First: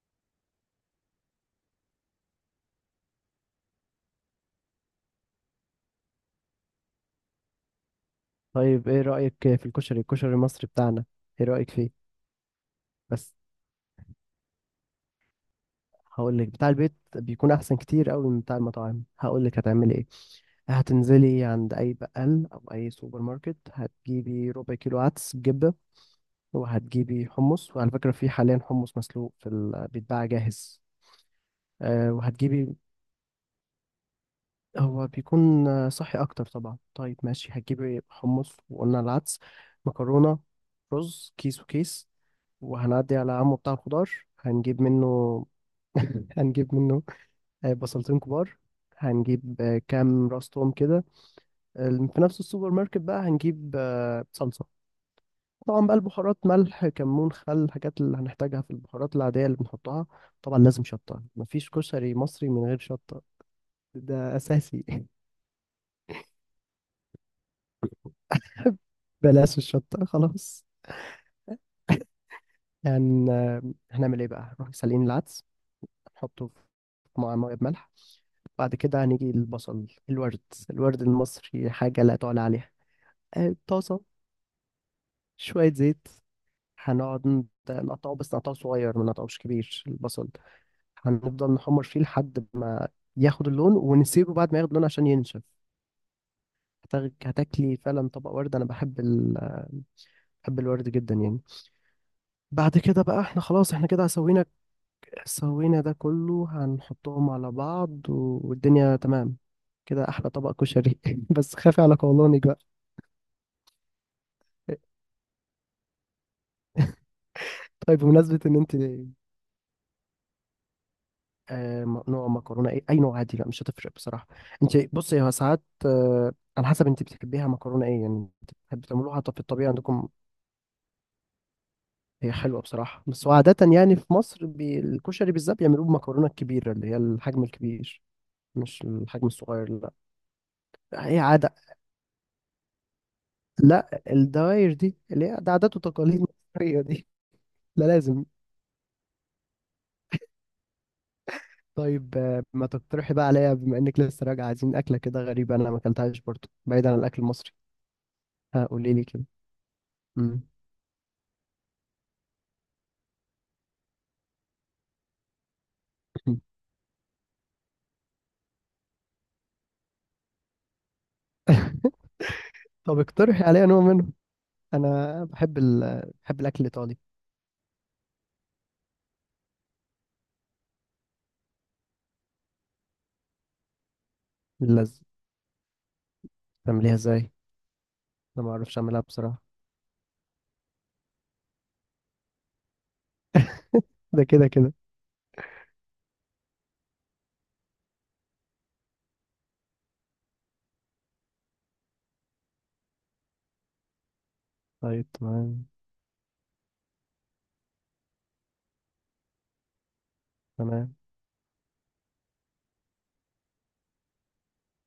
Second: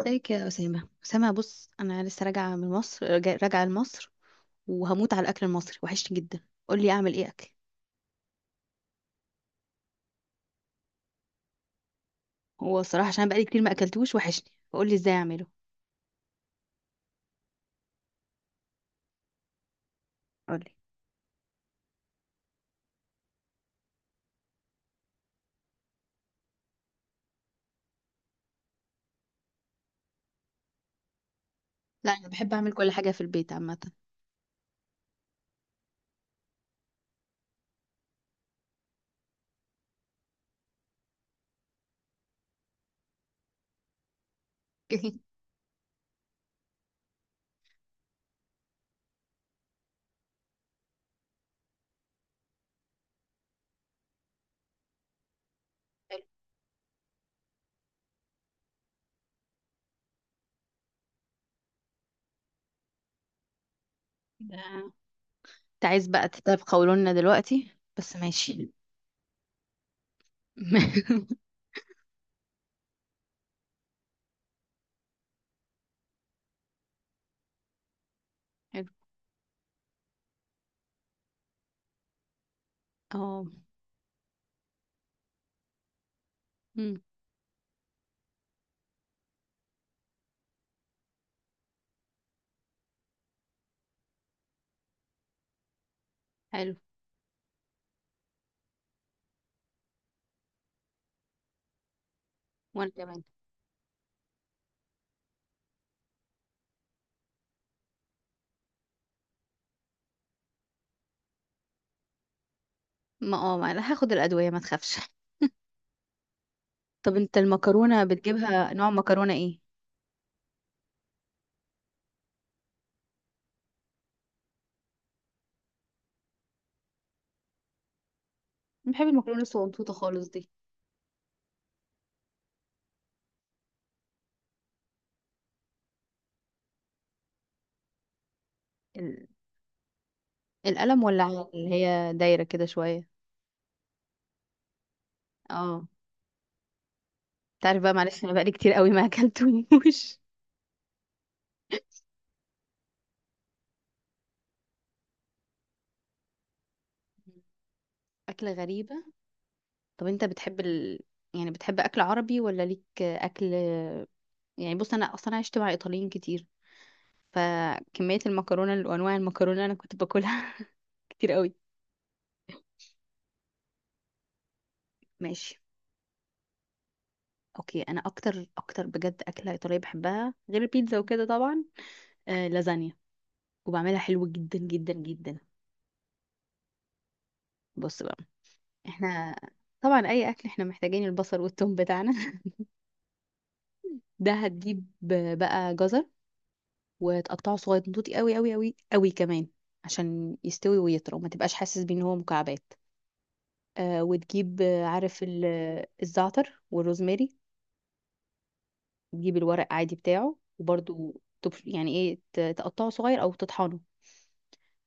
ازيك يا أسامة. أسامة بص، أنا لسه راجعة من مصر. راجعة لمصر وهموت على الأكل المصري، وحشني جدا. قولي أعمل إيه أكل. طيب، ايه رأيك في الكشري المصري بتاعنا؟ ايه رأيك فيه؟ هو الصراحة عشان بس بقالي كتير ما أكلتوش وحشني، فقولي إزاي أعمله. هقول لك، بتاع البيت بيكون احسن كتير قوي من بتاع المطاعم. هقول لك هتعملي ايه. قولي. هتنزلي عند اي بقال او اي سوبر ماركت، هتجيبي ربع كيلو عدس بجبة، وهتجيبي حمص. وعلى فكرة، في حاليا حمص مسلوق بيتباع جاهز. لا، أنا بحب أعمل وهتجيبي. كل حاجة في البيت عامة. هو بيكون صحي اكتر طبعا. طيب، ماشي. هتجيبي حمص، وقلنا العدس، مكرونة، رز، كيس وكيس. وهنعدي على عمو بتاع الخضار هنجيب منه. هنجيب منه بصلتين كبار. هنجيب كام راس توم كده. آه، في نفس السوبر ماركت بقى هنجيب صلصة. طبعا بقى حلو. البهارات، ملح، كمون، خل، الحاجات اللي هنحتاجها في البهارات العادية اللي بنحطها. طبعا لازم شطة، مفيش كشري مصري من غير شطة. ده ده- أساسي. أنت عايز بقى تطيب قولولنا دلوقتي، بس ماشي. بلاش الشطة خلاص. يعني، هنعمل ايه بقى؟ نروح سالقين العدس، نحطه في مع ميه بملح. بعد حلو. كده هنيجي البصل الورد. الورد المصري حاجة لا تعلى عليها. اه. طاسة، شوية زيت. أمم، هنقعد نقطعه، بس نقطعه صغير، ما نقطعوش كبير البصل. هنفضل نحمر فيه لحد ما ياخد اللون، ونسيبه بعد ما ياخد اللون عشان ينشف. حلو. هتاكلي فعلا طبق ورد. بحب الورد جدا يعني. بعد وأنا كده بقى كمان. احنا خلاص، احنا كده سوينا. سوينا ده كله، هنحطهم على بعض والدنيا تمام. كده احلى طبق كشري. بس خافي على قولونك بقى. ما أنا هاخد الأدوية، ما تخافش. طب أنت طيب، المكرونة بمناسبة إن بتجيبها أنت، نوع مكرونة إيه؟ نوع مكرونة إيه؟ أي نوع عادي، لا مش هتفرق بصراحة. أنت بصي، هو ساعات على حسب أنت بتحبيها مكرونة إيه يعني. أنت بتحبي أنا بحب تعملوها طب في المكرونة الطبيعة الصغنطوطة عندكم؟ خالص. هي حلوة بصراحة، بس هو عادة يعني في مصر الكشري بالذات بيعملوه بمكرونة الكبيرة، اللي هي الحجم الكبير، مش دي الحجم الصغير لا. القلم، هي ولا على عادة. اللي هي دايرة كده شوية؟ لا، الدواير دي اللي هي ده عادات اه. وتقاليد مصرية دي. تعرف لا بقى معلش، لازم. انا بقالي كتير قوي ما اكلتوش. طيب، ما تقترحي بقى عليا، بما إنك لسه راجعة، عايزين أكلة كده غريبة، أنا ما أكلتهاش برضه، بعيد عن الأكل المصري. أكلة ها، قولي غريبة. لي كده. طب انت مم. بتحب يعني بتحب أكل عربي ولا ليك أكل؟ يعني بص، أنا أصلا عشت مع إيطاليين كتير، فكمية المكرونة وأنواع المكرونة اللي أنا كنت باكلها كتير قوي. طب اقترحي عليا نوع منه. انا بحب ماشي. ال... بحب الاكل الايطالي. أوكي، أنا أكتر أكتر بجد أكلة إيطالية بحبها غير البيتزا وكده طبعا، آه، لازانيا. وبعملها حلو جدا جدا اللذ، جدا. تعمليها ازاي؟ بص بقى، انا ما اعرفش اعملها احنا بصراحه. طبعا اي اكل احنا محتاجين البصل والثوم بتاعنا. ده ده كده كده. هتجيب بقى جزر وتقطعه صغير، نضوطي قوي قوي قوي قوي كمان، عشان يستوي ويطرى وما تبقاش حاسس بيه ان هو مكعبات. آه وتجيب، طيب، عارف تمام. الزعتر والروزماري. تجيب الورق عادي بتاعه تمام. وبرده، يعني ايه تقطعه صغير او تطحنه.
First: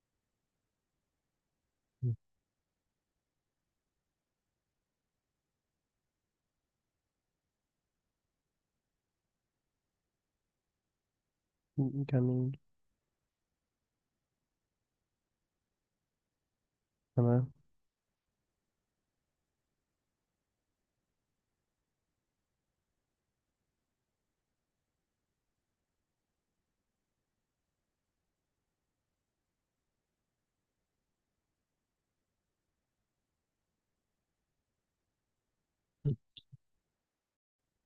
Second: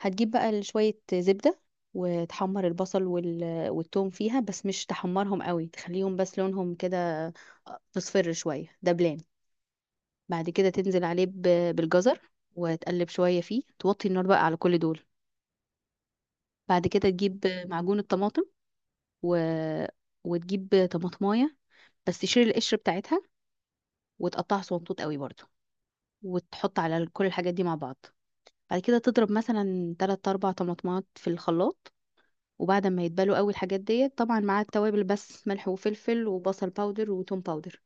هتجيب بقى شوية زبدة وتحمر البصل والثوم فيها، بس مش تحمرهم قوي، تخليهم بس لونهم كده تصفر شوية دبلان. بعد كده تنزل عليه بالجزر جميل. وتقلب شوية فيه، توطي النار بقى على كل دول. بعد كده تجيب تمام. معجون الطماطم و... وتجيب طماطماية، بس تشيل القشر بتاعتها وتقطعها صغنطوط قوي برضو، وتحط على كل الحاجات دي مع بعض. بعد كده تضرب مثلا 3 4 طماطمات في الخلاط، وبعد ما يتبلوا قوي الحاجات ديت طبعا مع التوابل بس ملح وفلفل وبصل باودر وتوم باودر،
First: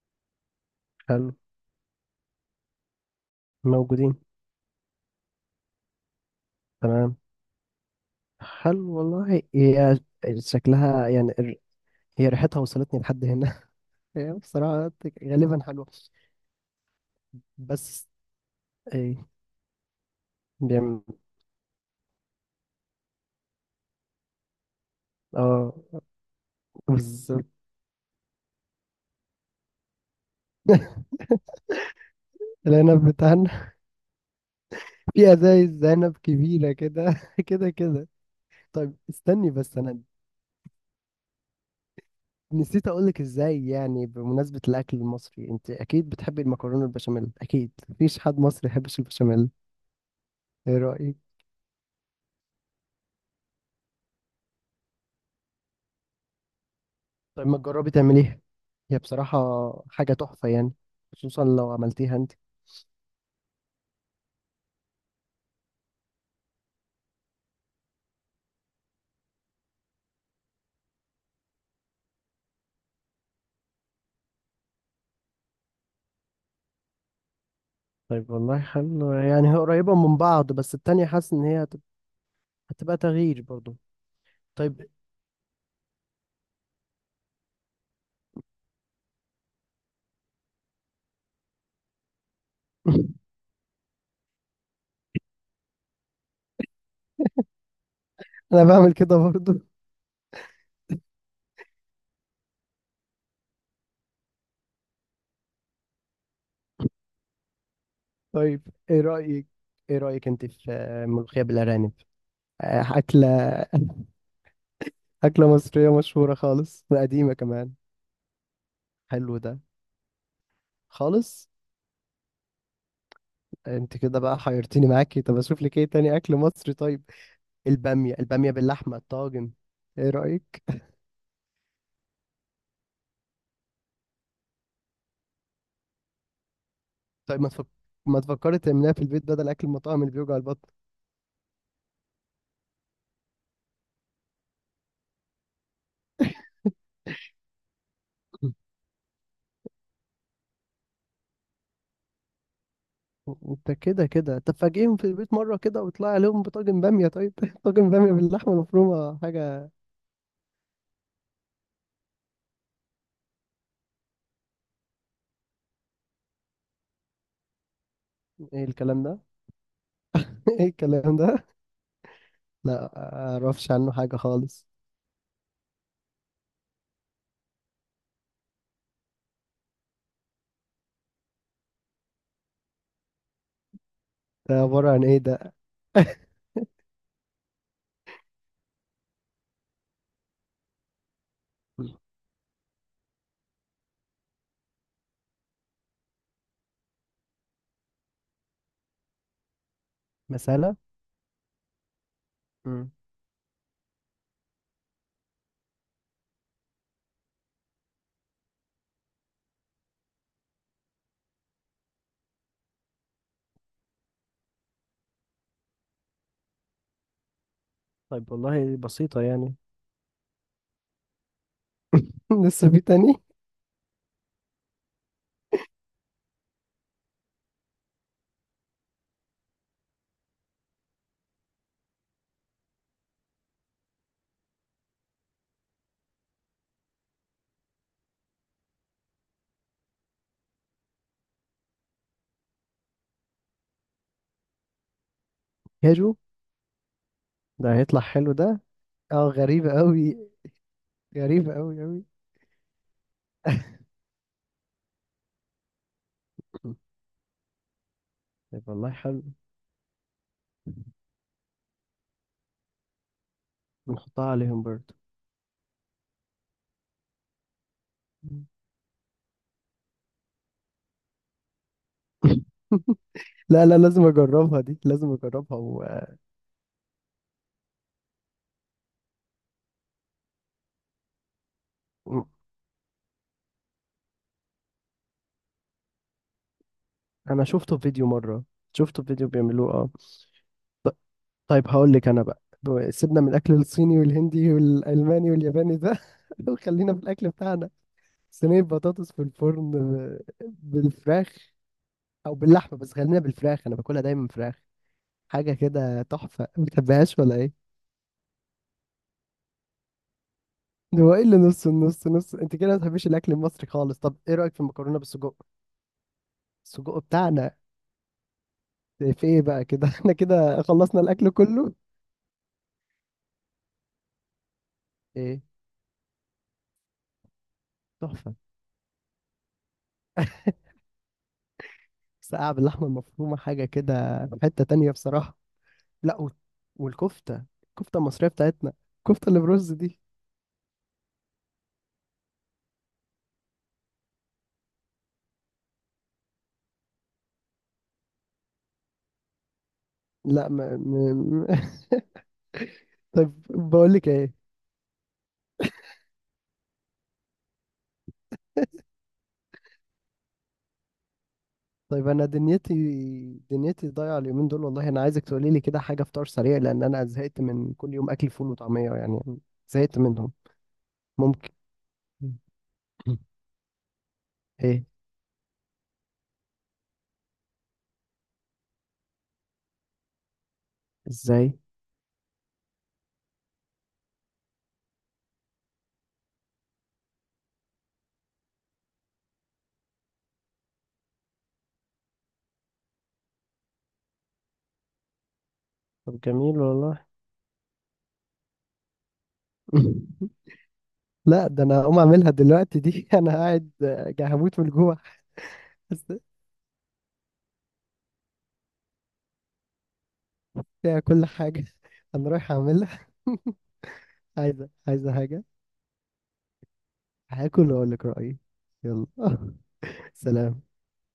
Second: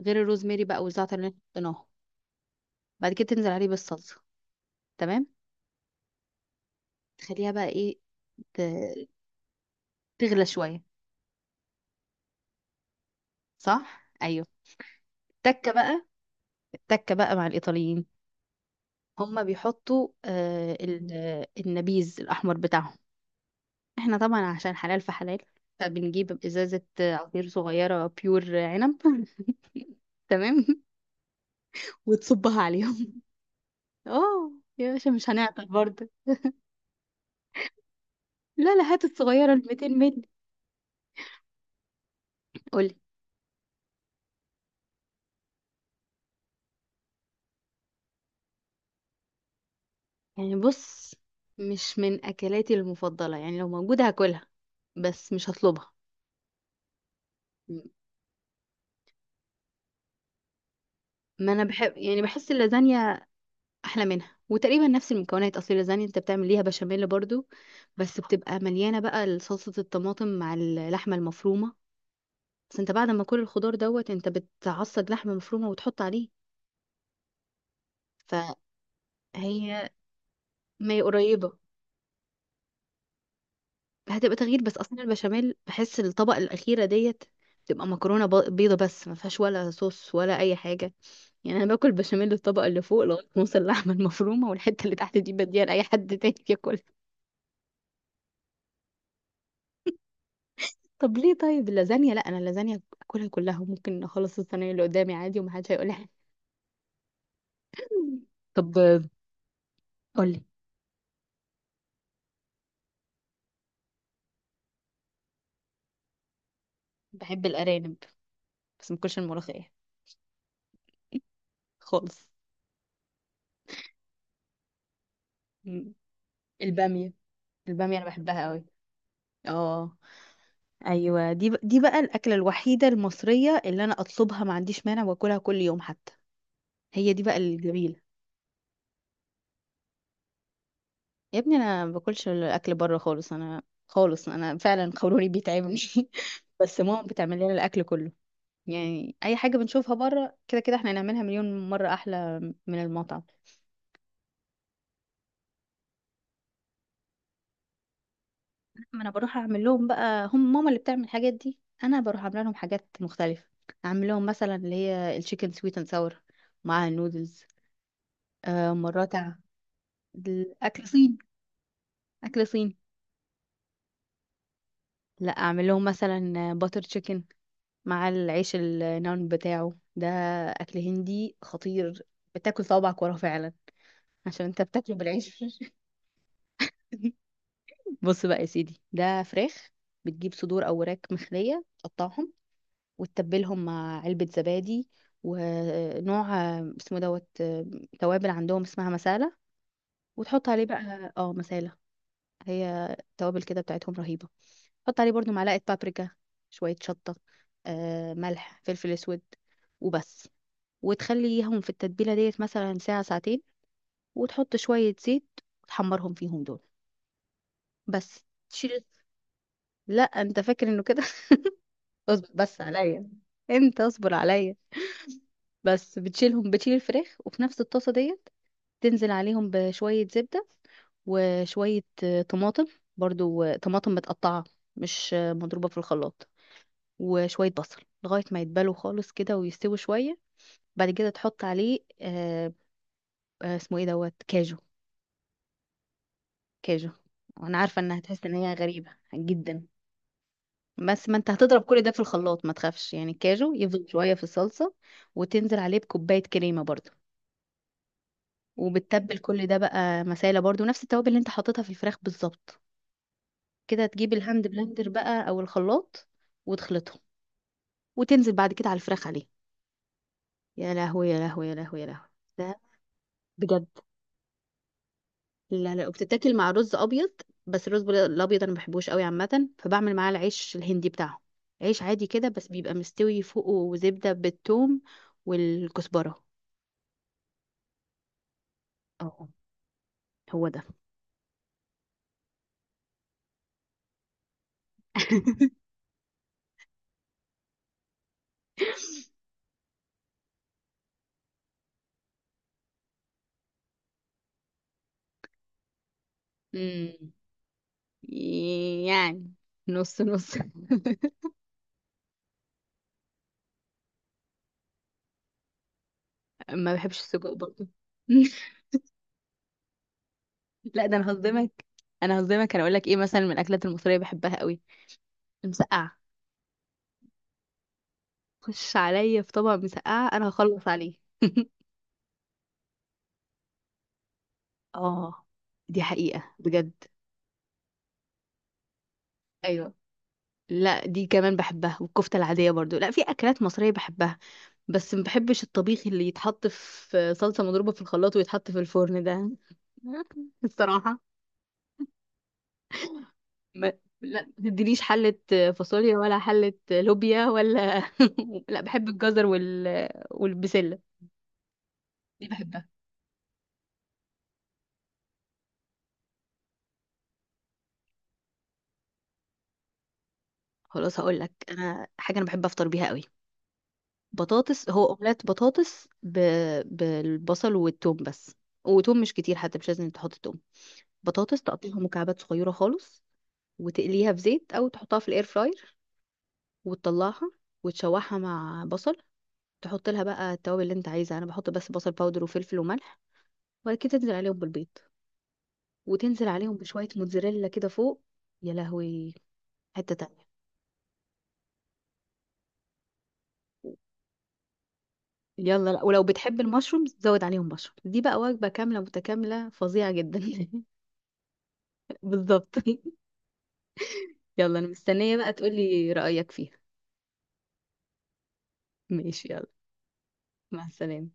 غير الروزماري بقى والزعتر اللي حلو. إحنا حطيناهم. بعد كده تنزل عليه موجودين. بالصلصة. تمام. تمام. تخليها بقى ايه، ت- حلو والله. هي تغلى شوية. شكلها يعني هي ريحتها وصلتني لحد هنا. صح، هي ايوه. بصراحه غالبا التكة حلوه. بقى، التكة بقى مع الايطاليين، بس ايه؟ هما بيحطوا بيعمل. النبيذ الاحمر بتاعهم. احنا طبعا عشان حلال فحلال، اه، فبنجيب ازازة بالظبط. عصير صغيرة بيور عنب. تمام. وتصبها العنب عليهم. بتاعنا. اه. يا باشا، مش في هنعطل ازايز برضه. ذنب كبيرة كده. كده كده. لا لا، طيب، هات استني الصغيرة ال بس، 200 انا مللي. نسيت قولي. اقولك ازاي، يعني بمناسبة الاكل المصري، انت اكيد بتحبي المكرونة البشاميل، اكيد مفيش حد مصري يحبش البشاميل. يعني ايه بص، رأيك؟ مش من اكلاتي المفضلة، يعني لو موجودة هاكلها بس مش هطلبها. طيب، ما تجربي تعمليها. هي بصراحة حاجة تحفة يعني، خصوصا ما انا لو بحب عملتيها يعني انت. بحس اللازانيا احلى منها، وتقريبا نفس المكونات. اصل اللازانيا انت بتعمل ليها بشاميل برضو، بس بتبقى مليانه بقى صلصه الطماطم مع اللحمه المفرومه، بس انت بعد ما كل الخضار دوت انت بتعصج لحمه مفرومه وتحط عليه. طيب والله حلو يعني، هي فهي قريبة من بعض، بس ما هي التانية حاسس ان قريبه. هي هتبقى تغيير برضو. هتبقى تغيير بس طيب. اصلا البشاميل بحس الطبقه الاخيره ديت بتبقى مكرونه بيضه بس ما فيهاش ولا صوص ولا اي حاجه، يعني انا باكل بشاميل الطبقه اللي فوق لغايه ما اوصل اللحمه المفرومه، والحته اللي تحت دي بديها لاي حد تاني ياكل. انا بعمل كده برضو. طب ليه؟ طيب اللازانيا لا، انا اللازانيا اكلها كلها، ممكن اخلص الصينيه اللي قدامي عادي ومحدش هيقول لي حاجه. طيب، طب. ايه رأيك؟ ايه رأيك قولي. انت في ملوخية بالارانب؟ أكلة أكلة مصرية مشهورة خالص، وقديمة بحب كمان. الارانب بس ما باكلش حلو ده، الملوخيه. خالص. خالص. انت كده بقى حيرتيني معاكي. طب اشوف لك ايه مم. تاني اكل مصري. طيب، الباميه. الباميه انا البامية بحبها البامية قوي. باللحمة، الطاجن. اه. ايه رأيك؟ ايوه، دي دي بقى الاكله الوحيده المصريه اللي انا اطلبها، ما عنديش مانع واكلها كل يوم حتى. هي دي بقى طيب، الجميله. ما تفكري تعمليها في البيت، بدل اكل المطاعم اللي بيوجع البطن. يا ابني، انا ما باكلش الاكل بره خالص. انا خالص، انا فعلا قولوني بيتعبني. بس ماما بتعمل لنا الاكل كله. يعني اي حاجه بنشوفها بره كده كده احنا هنعملها مليون مره احلى من المطعم. انت كده كده، طب فاجئهم في البيت مرة كده، وطلع عليهم بطاجن بامية طيب. طاجن بامية باللحمة ما انا المفرومة، بروح اعمل حاجة. لهم بقى، هم ماما اللي بتعمل الحاجات دي، انا بروح اعمل لهم حاجات مختلفه. اعمل لهم مثلا اللي هي التشيكن سويت اند ساور مع النودلز. ايه آه الكلام مرات ده؟ أع- ايه الاكل الكلام صيني. ده؟ اكل صيني. لا اعرفش عنه حاجة خالص. لا، اعمل لهم مثلا باتر تشيكن مع العيش النان بتاعه ده. اكل هندي خطير، بتاكل صوابعك وراه فعلا، عشان ده انت عبارة بتاكله عن ايه بالعيش. ده؟ بص بقى يا سيدي، ده فراخ. بتجيب صدور او وراك مخليه تقطعهم وتتبلهم مع علبه زبادي. ونوع اسمه دوت توابل عندهم اسمها مسالة. وتحط عليه مثلا. بقى اه مسالة. مم. هي توابل كده بتاعتهم رهيبة. حط عليه برضو معلقة بابريكا، شوية شطة، ملح فلفل اسود وبس. وتخليهم في التتبيلة ديت مثلا ساعة ساعتين. وتحط شوية زيت وتحمرهم فيهم دول. بس طيب والله تشيل. بسيطة يعني. لا، انت فاكر انه كده؟ اصبر بس لسه في عليا، تاني؟ انت اصبر عليا. بس بتشيلهم، بتشيل الفراخ، وفي نفس الطاسه ديت تنزل عليهم بشويه زبده وشويه طماطم برضو، طماطم متقطعه مش مضروبه في الخلاط، وشويه بصل لغايه ما يتبلوا خالص كده ويستوي شويه. بعد كده تحط عليه آه، اسمه ايه دوت كاجو. كاجو. كاجو. انا ده عارفه انها هيطلع هتحس حلو ان هي ده. غريبه اه، جدا، غريبة أوي. بس ما انت غريبة هتضرب كل أوي ده في أوي. الخلاط ما تخافش، يعني الكاجو يفضل شويه في الصلصه. وتنزل عليه بكوبايه كريمه مم. برضو. طيب والله وبتتبل حلو. كل ده بقى مسالة برضو، نفس التوابل اللي انت حاططها في الفراخ بالظبط. كده تجيب نحطها الهاند عليهم بلندر برضه. بقى او الخلاط وتخلطهم، وتنزل مم. بعد كده على الفراخ عليه. يا لهوي يا لهوي يا لهوي يا لهوي. ده بجد. لا لا، لازم أجربها دي، لازم أجربها لا لا، وبتتاكل مع رز ابيض، بس الرز الابيض انا ما بحبوش قوي عامه، فبعمل معاه العيش الهندي بتاعهم. عيش عادي كده مم. بس بيبقى مستوي فوقه زبده بالثوم والكزبره. أنا شفته في فيديو مرة. شفته في اه، فيديو بيعملوه، اه. هو ده. طيب هقول لك أنا بقى، سيبنا من الأكل الصيني والهندي والألماني والياباني ده. وخلينا في الأكل بتاعنا. صينية بطاطس في الفرن بالفراخ، أو باللحمة، بس خلينا بالفراخ، أنا باكلها دايما فراخ. حاجة كده تحفة، ما مم. بتحبهاش ولا ايه؟ يعني نص نص. هو ايه اللي نص النص نص؟ انت كده ما بتحبيش الاكل المصري خالص. طب ايه رأيك في المكرونة بالسجق؟ ما بحبش السجق السجق بتاعنا. برضه. في ايه بقى كده؟ احنا كده لا، ده خلصنا انا الاكل هصدمك، كله. انا هصدمك. انا اقول لك ايه مثلا من الاكلات المصريه بحبها قوي: ايه، المسقعه. تحفة. خش عليا في طبق مسقعه انا هخلص عليه. ساقعة باللحمة المفرومة، حاجة كده، في حتة تانية اه، بصراحة. دي لا، حقيقه بجد. والكفتة المصرية بتاعتنا، الكفتة اللي برز ايوه، دي. لا دي كمان بحبها، والكفته العاديه برضو. لا في اكلات مصريه بحبها، بس ما بحبش الطبيخ اللي يتحط في صلصه مضروبه في الخلاط ويتحط في الفرن ده. لا الصراحه. طب ما... بقول لك لا ايه. ما تديليش حلة فاصوليا ولا حلة لوبيا ولا لا بحب الجزر والبسلة، طيب انا دي بحبها. دنيتي دنيتي ضايعه اليومين دول والله، انا عايزك تقولي لي كده حاجه فطار سريع، لان انا زهقت من كل يوم اكل فول وطعميه يعني، زهقت منهم. خلاص هقول لك، ممكن؟ انا حاجة انا بحب افطر بيها قوي. بطاطس، ايه؟ هو اومليت بطاطس بالبصل والثوم بس. وتوم مش كتير حتى، مش لازم تحط توم. بطاطس ازاي؟ تقطعها مكعبات صغيرة خالص، وتقليها في زيت او تحطها في الاير فراير، وتطلعها وتشوحها مع بصل. تحط لها بقى التوابل اللي انت عايزها، انا بحط بس بصل باودر وفلفل وملح. وبعد كده تنزل عليهم بالبيض، طب وتنزل عليهم جميل بشوية والله. موتزاريلا كده فوق. يا لهوي. حتة تانية. لا ده انا هقوم اعملها دلوقتي دي. انا قاعد هموت من الجوع. يلا، لا ولو بس بتحب المشروم زود عليهم مشروم، دي بقى وجبة كاملة متكاملة فظيعة جدا. فيها كل حاجه. انا رايح بالظبط. اعملها. يلا انا عايزه مستنية بقى حاجه؟ تقولي رأيك فيها. هاكل واقول لك رايي. يلا. ماشي، يلا. مع سلام. السلامة.